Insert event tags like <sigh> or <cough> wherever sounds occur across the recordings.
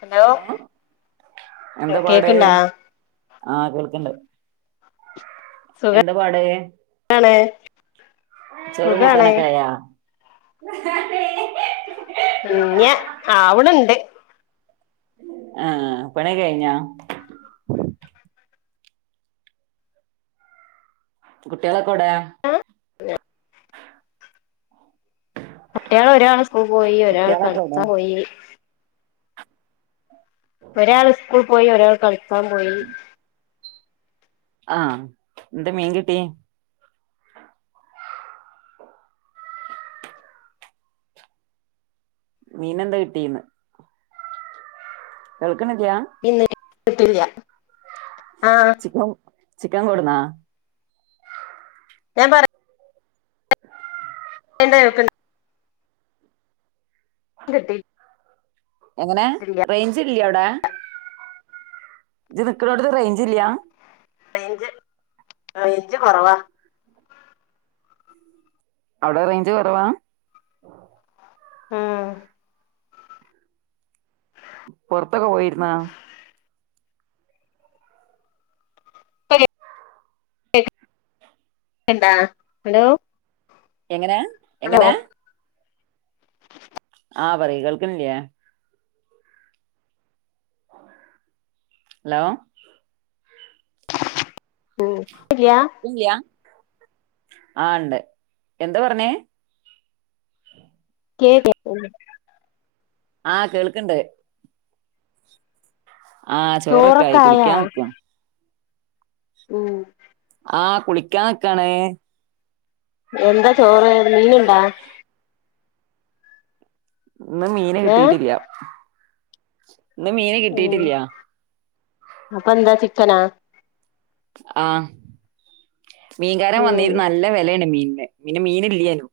Hello കേക്ണ്ടാ ആ കേൾക്ക്ണ്ട് എന്ത പാട് <unintelligible> ചോറും സുഖാണ് കൂട്ടാനൊക്കായാ <inaudible> ഇല്ല ആവ്ണ് ണ്ട് ആ പണിയൊകെ കയിഞാ കുട്ട്യാളൊക് ഒകെവുടെ <unintelligible> കുട്ട്യാളൊരാള് സ് സ്കൂള് പോയി ഒരാള് കുട്ടികളൊക്കെ എവിടെ കളിക്കാ പോയീ ഒരാള് സ്കൂൾ പോയി ഒരാൾ കളിക് കാൻ പോയീ ആ എന്തേ മീൻ കിട്ടീ മീനെന്ത കിട്ടീന്ന് <unintelligible> കേക്കണില്ല ഇത്തിയിട്ടില്ല ചിക്കൻ ചിക്കൻ കൊട്ന്നാ ഞാൻ പറ - <unintelligible> കിട്ടീ എങ്ങനെ റെയ്ഞ്ച്ല്ലിയോ അവിടെ നി നിക്കാനോടത്ത് റെയ്ഞ്ച്ല്ല റെയ്ഞ്ച് റെയ്ഞ്ച് കൊറവാ അവടെ റെയ്ഞ്ച് കൊറവാ ആഹ് പുറത്തൊക്കെ പോയിരുന്നാ <unintelligible> എന്താ ന്തോ എങ്ങനെ എങ്ങനെ ആഹ് പറയ് കേൾക്കില്ലേ അലോ <unintelligible> ഓ ഇല്ലിയാ ആ ഉണ്ട് എന്താ പറഞ്ഞേ കേ <unintelligible> ആഹ് കേൾക്ക്ണ്ട് <inaudible> ആ ചോറൊക്കായി ചോറൊക്കെ ആയാ കുളിക്കാൻ നിക്ക ഉം ആഹ് കുളിക്കാാനൊക്കാണ് എന്താ ചോറ് മീനുണ്ടാ ഇന്ന് മീന ഏഹ് കിട്ടിട്ടില്ല <unintelligible> ഇന്ന് മീന് കിട്ടിയിട്ടില്ല അപ്പ എന്താ ചിക്കനാ ആഹ് മീൻകാരൻ ഉം വന്നിരുന്നു നല്ലവെലേണ് മീൻ പിന്നെ മീന് ഇല്ല്യേനും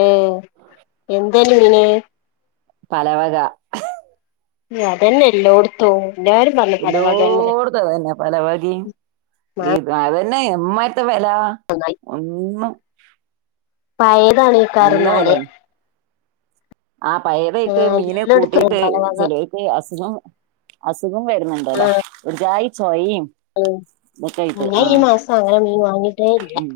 ഉം എന്തേന് മീന് പലവക ഉംഅതന്നെ എല്ലോട്ത്തും എല്ലോട്ത്തും ആ വരുന്നേ പലവഴി ഈ താ <unintelligible> ന്റെ പിന്നേയ് എവന്മാര് - എന്ത്‌വെല ഒന്നും- പയേത് <unintelligible> നല്ല ഇതാണേക്കാരംന്നാല് വിലയാണ് ആഹ് പഴേതായിട്ട് മീന് എല്ലായിടത്തും കൂട്ടിയിട്ട് പലവക ചെലോർക്ക്അസുഖം അസുഖം വരുന്നുണ്ടല്ലോ ഒരു ജാ- സ്വഹീൻ <unintelligible> ഉം ഞാൻ ഈ മാസം അങ്ങനെ മീൻ വാങ്ങിട്ടേയില്ല ഉം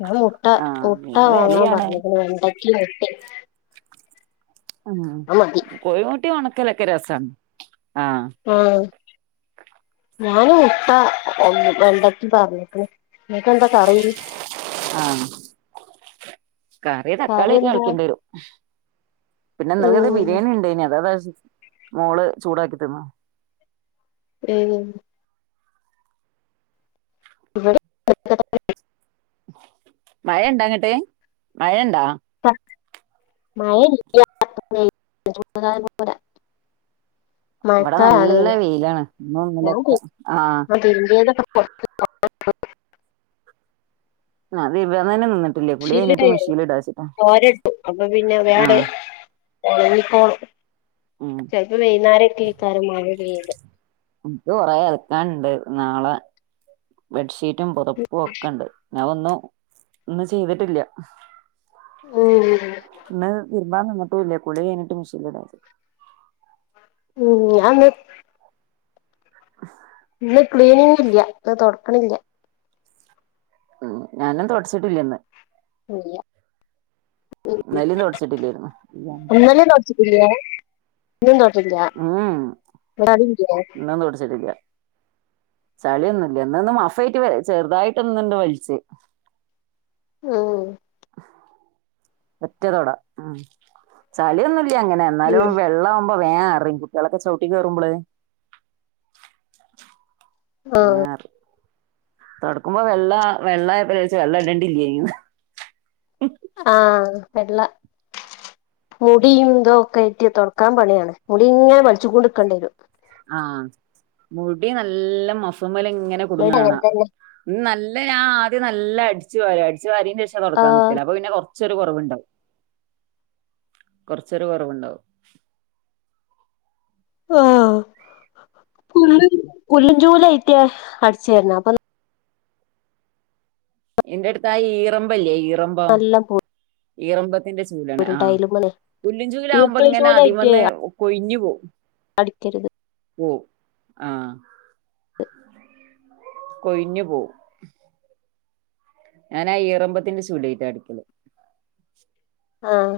ഞങ്ങള് മുട്ട ആഹ് മുട്ട മീന് വാങ്ങാൻ വിലയാണ് പറഞ്ഞേക്ക്ണ് വെണ്ട <unintelligible> ആഹ് കോഴിമൂട്ടി ഒണ ക്കലൊക്കെ രസാ ആ ഞാനും ത്ത എ വേണ്ടകിം പറഞ്ക്ക്ന്ന് ങ്ങകെന്താ കറി? ആഹ് കറി തക്കാളിയാൾക്കെണ്ട്യരു പിന്നെ ഇന്നൽകത്തെ ഉം ബിരിയാണിണ്ടായിനി അതതാ മോള് ചൂടാക്കി തിന്നു ഏഞ്ഞി <unintelligible> മഴണ്ടങ്ങട്ട് മഴണ്ടാ? തക് മഴല്യ <unintelligible> ഇവടെ നല്ല വെയിലാണ്. ഇന്നും ഞാൻ ഇന്നലൊക്കെ ആ <unintelligible> അത് വേന്നെന്നെ നിന്ന് ഷീൻല്ടാ <unintelligible> വേട് ആഹ് ഒ ൺങ്ങിക്കോളൂ ഉം ചെൽപ്പോ വൈന്നരക്കെയ്‌ക്കാരം മഴ പെയ്യല് ൻക്ക് കൊറെ അൽക്കാണ്ട് നാളെ ബെഡ്ഷീ- റ്റും പൊതപ്പും ഒക്കെണ്ട് ഞാൻ ഒന്നും ഒന്നും ചെയ്തിട്ടില്ല ഉം മ്പാ നിന്നിട്ടും ഇല്ല കുളി കഴിഞ്ഞിട്ട് മിഷീൻല്ടാന്ന് ഉം ഞാ ന്ന് ഇന്ന് ക്ലീനിങ്ങ് ഇല്ല ഇന്ന് തൊട്ക്ണില്ല ഉം ഞാനും തൊട്ച്ചിട്ടില്ലന്ന് വയ്യ ഇന്നലിം തൊട്ച്ചിട്ടില്ലേര്ന്ന് ഇന്നലേം തൊടച്ചിട്ടില്ലേ ഇന്നും <unintelligible> ഇന്നും തൊടച്ചിട്ടില്ല ചളിയൊന്നുല്ല ഇന്ന് മഫയ്ട്ട് ചെറുതായിട്ടൊന്ന്ണ്ട് വൽച്ച് ഉം ഒറ്റതൊട ഉം ചളിയൊന്നും ഇൽ ല്ലങ്ങനെ ഉം എന്നാലും വെള്ളം ഇപ്പ വേം അറിം കുട്ടിളൊക്കെ ചവിട്ടി കേറുമ്പള് ആഹ് വേം അറിം തൊടക്കുമ്പോ വെള്ള വെള്ള ആയപ്പള് വെള്ള ഇടണ്ടിലെനിന്ന് ആ വെള്ള മുടിയും തോ ഒക്കെ ആയ്റ്റ് തോടക്കാൻ പണിയാണ് മുടി ഇങ്ങെനെ വലിച്ചുകോണ്ട്ക്കണ്ടിരും ആ മുടി നല്ല മഫ്മല് ഇങ്ങ് ഇങ്ങനെ ഇവിടെ കുട്ങ്ങണ കാണ അങ്ങനെ തന്നെ ഇൻ നല്ല ന്നെ ഞാൻ ആദ്യം നല്ല അടിച്ചു വാരും അടിച്ച് വാര അടിച്ച് വാരിയേൻ്റെ ശേഷാ തൊടക്കാൻ ആഹ് നിക്കല് അപ്പോ പിന്നെ കൊറച്ച് ഒരു കുറവ് ഉണ്ടാവും കുറച്ച് ഒരു കുറവ് ഉണ്ടാവും ആഹ് പുല്ല് പുല്ലൻ ചൂലായിട്ടാ അടിച്ചുവാരുന്നെ അപ്പോ നമ്മക്ക് എൻ്റെടുത്താ ആ ഈറമ്പ് ഇല്ലേ ഈ നല്ലോം <unintelligible> ഈറൻ പുല്ല് ൻ്റെ ചൂലാണ് ആ പുല്ലിൻ ചൂലാവുമ്പോൾ ഈർക്കിലി ഇങ്ങനെ ചൂലായിട്ട് അതിന്മേൽന്ന് കൊഴിഞ്ഞു പോകും അടിക്കരുത് പോവും ആ കൊഴിഞ്ഞു പോകും ഞാനാ ഈറമ്പത്തിൻ്റെ ചൂലായിറ്റാ അടിക്കല് ആഹ്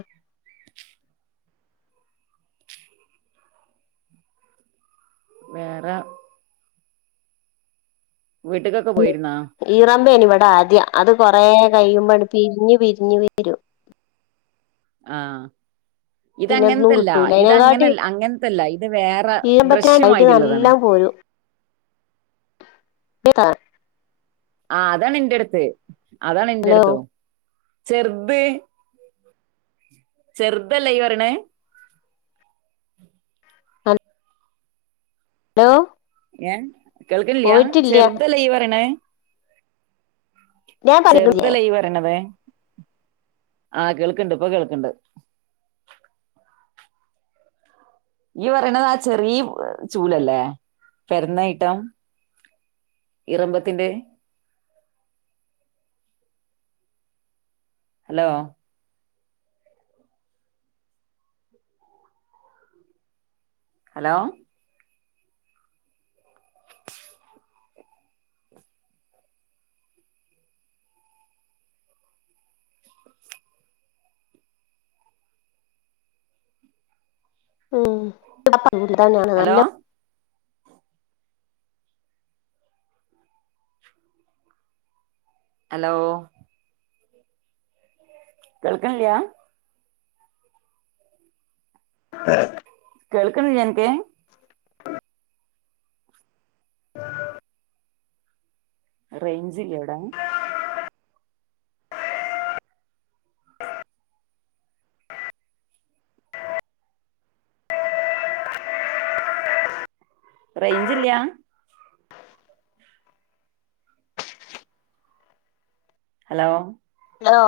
വേറെ വീട്ട്ക്കൊക്കെ പോയിരുന്നോ ഈറമ്പേന് ഇവിട ആദ്യം അത് കുറെ കഴിയുമ്പാട് പിരിഞ്ഞു പിരിഞ്ഞു വരും ആഹ് ഇത് പിന്നെ ഒന്നും അങ്ങനത്തെ അല്ല കിട്ടൂല ഇത് അങ്ങനെ അതിനെക്കാട്ടി അല്ല അങ്ങനെത്തല്ല ഇത് വേറെ ബ്രഷ് ഈറമ്പത്തിനായിട്ട് മാതിരി നല്ല ഇള്ളതാണ് പോരും <unintelligible> ആ അതാണ് എൻ്റെടുത്ത് അതാണ് എൻ്റെടുത്തും ചെറുത് ചെറുതല്ലേ ഇയ്യ് പറയണേ <unintelligible> ഹലോ ഞാൻ കേൾക്കുന്നില്ലാ പോയിട്ടില്ല ചെറുതല്ലേ ഇയ്യ് പറയണേ ഞാൻ പഠിക്കില്ലേ ചെറുതല്ലേ ഇയ്യ് പറയണത് ആഹ് കേൾക്ക്ണ്ട് ഇപ്പം കേൾക്ക്ണ്ട് ഇയ്യ്‌ പറയണത് ആ ചെറിയ ചൂലല്ലേ പെരന്ന ഐറ്റം ഇറമ്പത്തിൻ്റെ ഹലോ ഹലോ ഉം <unintelligible> ഹലോ നല്ല ഹലോ കേൾക്കണില്ലാ ആഹ് കേൾക്കുന്നില്ലാ നിനക്ക് റേഞ്ചു ഇല്ലേ അവിടെ റേഞ്ചില്ലാ ഹലോ ഹലോ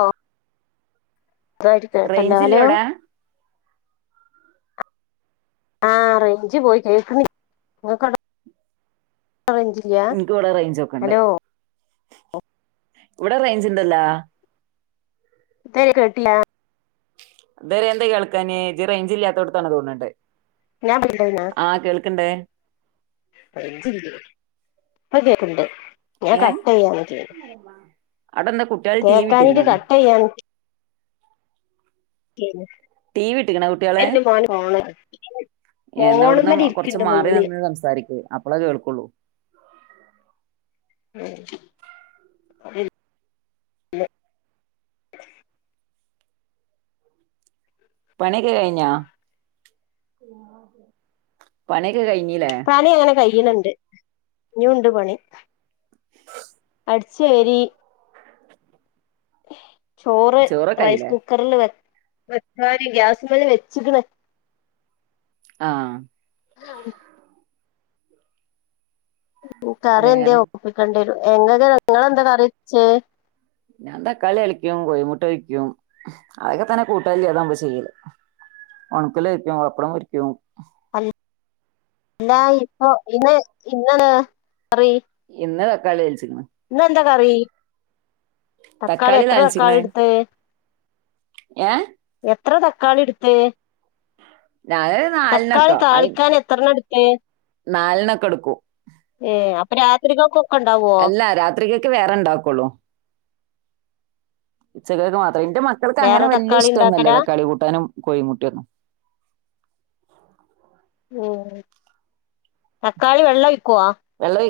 വെക്തായിട്ട് കേൾക്കുന്നില്ല റേഞ്ച് ഇല്ല ഹലോ ഇവിടെ ആഹ് റേഞ്ച് പോയി കേൾക്കുന്നില്ല നിനക്കവിടെ റേഞ്ചില്ലാ എനിക്ക് ഇവിടെ റേഞ്ച് ഒക്കെ ഉണ്ട് ഹലോ ഇവിടെ റേഞ്ചുണ്ടല്ലോ എന്താരുന്നു കേട്ടില്ല <unintelligible> എന്താ കേൾക്കാഞ്ഞേ ഇജ്ജ് റേഞ്ചില്ലാത്തെടുത്താണ് തോന്നുണ്ട് ഞാൻ പറ്റില്ല ആഹ് കേൾക്കുണ്ടെ റേഞ്ചില്ലിയോ പ്പ കേൾക്കണ്ട്‌ ഞാൻ ഏ കട്ട്‌ ചെയ്യ <unintelligible> അവിടെ എന്താ കുട്ടികൾ ടി വി കേൾക്കാനിക്ക് ഇട്ടിക്കണോ കട്ട് ചെയ്യാ ചെയ്യുന്നു ടി വി ഇട്ടിക്കണോ കുട്ടികളെ എന്റെ മോന് ഫോണ് എന്നാവിടുന്ന് ഫോണുമ്മേൽ കൊറച്ച് ഇരിക്കുന്നുണ്ട് മാറി മോന് നിന്ന് സംസാരിക്ക്‌ അപ്പളേ കേൾക്കുള്ളൂ ഉമ് <unintelligible> പണിക്കെ കഴിഞ്ഞോ പണി ക്കെ കഴിഞ്ഞില്ലേ ചെയ്യുണുണ്ട്ഇനിം ഉണ്ട് പണി അടിച്ചേരി ചോറ് ചോറൊക്കെ റൈസ് ആയില്ലേ കുക്കറില് വെ വെക്കാന്ന് ഗ്യാസ് വെച്ചിക്കണ് ആ <unintelligible> ഉ കറി എന്തേ വേറെ ഒപ്പിക്കണ്ടിവരും എന്തൊക്കെ <unintelligible> നിങ്ങളെന്താ കറിവെച്ചേ ഞാൻ തക്കാളി താളിക്കും കോഴിമുട്ട കഴിക്കും അതൊക്കെ തന്നെ കൂട്ടാനില്ലാതെ നമ്മള് ചെയ്യല് ഉണക്കല് പൊരിക്കും പപ്പടം പൊരിക്കും അ അല്ല ഇപ്പോ ഇന്ന് ഇന്ന് കറി ഇന്ന് തക്കാളി തളി ച്ചു <unintelligible> ഇന്നെന്താ കറി തക്കാളി എത്ര തക്കാളി എടുത്ത് ഏ എത്ര തക്കാളി എടുത്ത് ഞാനൊരു തക്കാളി താളിക്കാൻ എത്രണ്ണം എട ഏ നാലെണ്ണമൊക്കെ എടുക്കും പ്പ രാത്രിക്കോക്കു അല്ല രാത്രിക്കൊക്കെ വേറെ ഉണ്ടാക്കോള്ളു ഉച്ചക്കേക്ക് മാത്ര അതിന്റെ മക്കൾക്ക് അങ്ങനെ വേറെ വല്യ തക്കാളി ഇഷ്ടമൊന്നുമല്ല ഉണ്ടാക്കലാ തക്കാളി കൂട്ടാനും കോഴിമുട്ടേമൊന്നും ഉം തക്കാളി വെള്ളെഴി <unintelligible>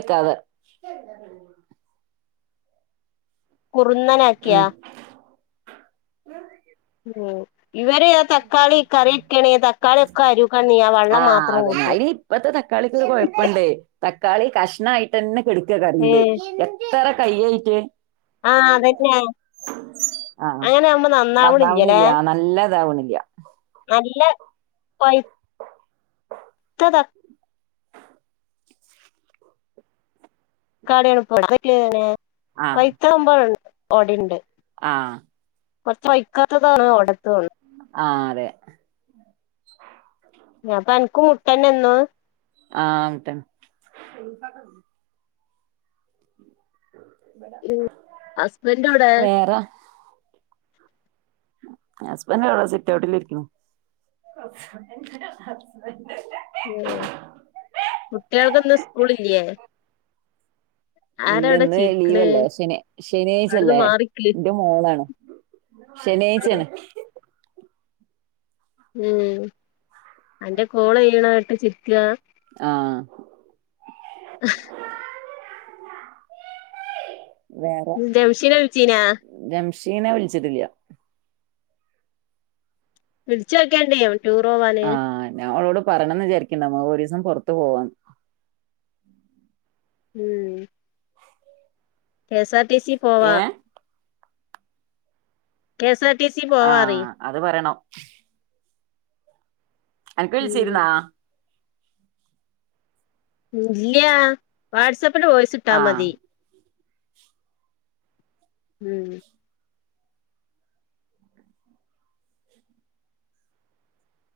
<unintelligible> കുറുന്നെനാക്കിയാ. ഉം ഉം ഇവര് ആ തക്കാളി കറി വെക്കണേ തക്കാളി ഒക്കെ അരിക്കണീ ആ വെള്ളം മാത്രം കൂട്ടും അതെന്നെ ഇപ്പത്തെ തക്കാളിക്കൊരു കൊഴപ്പണ്ട് തക്കാളി കഷ്ണായിട്ടെന്നെ ട്ക്ക കറീല് എത്തറെ.. കയ്യെയിറ്റ് ആ അതെന്നെ ആഹ് അങ്ങനാമ്പോ നന്നാവ്ണില്ല ല്ലേ <inaudible> <unintelligible> ത്തതാ <unintelligible> ആഹ് പൈത്തളമ്പഴ് ഓടിണ്ട് ആഹ് കുറച്ച് <unintelligible> ആ അതെ ഞപ്പൊ അൻക്കും മുട്ടെന്നെ ഇന്നും ആ മുട്ടെന്നെ ഉം ഹസ്ബൻ്റേടെ വേറെ ഹസ്ബൻഡ് എവിടെ സിറ്റൗ ട്ടിലിരിക്ക്ണു ഉം കുട്ടികൾക്കൊന്നും സ്കൂളില്ലേ ആരാ ഇല്ല അവിടെ ഇന്ന് ചിരിക്കണ് ലീവല്ലേ ശെനി അവിടുന്ന് ശെനിയാഴ്ച്ചല്ലേ മാറിക്കിളി ന്റെ മോളാണ് ശെനിയാഴ്ച്ചേണ് ഉം അന്റെ കോളെയ്യ്ണെട്ട് ചിരിക്കാ ആഹ് ജെംഷീന വിളിച്ചീനോ ഷീന വിളിച്ചിട്ടില്ല വിളിച്ചോക്കെണ്ടി ആ ഞാ ഓളോട് പറയണെന്ന് വിചാരിക്ക്ണ്ട് ഞമ്മക്കെക്കൊരീസ ഞാ പെർത്ത് പോവാണ് ഉം കേസാ ടി സി പോവാ ഏഹ് കേസ് ആ അത് പറയണം. അൻക്ക് ഉം <unintelligible> ഇല്ല്യ വാട്സ് അപ്പ്‌ പ്പഴും വോയ്‌സിട്ടാ ആഹ് മതി ഉം ഉം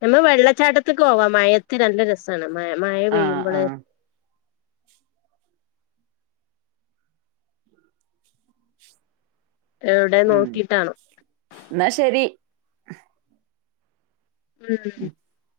എന്നാ വെള്ളച്ചാട്ടത്തേക്കു പോവാ മഴയത്ത് നല്ല രസാണ്. മയ മയ ആഹ് പെയ്യുമ്പള് ആഹ് എവിടെ നോക്കിട്ടാണോ ഇന്നാ ശരി. ഉം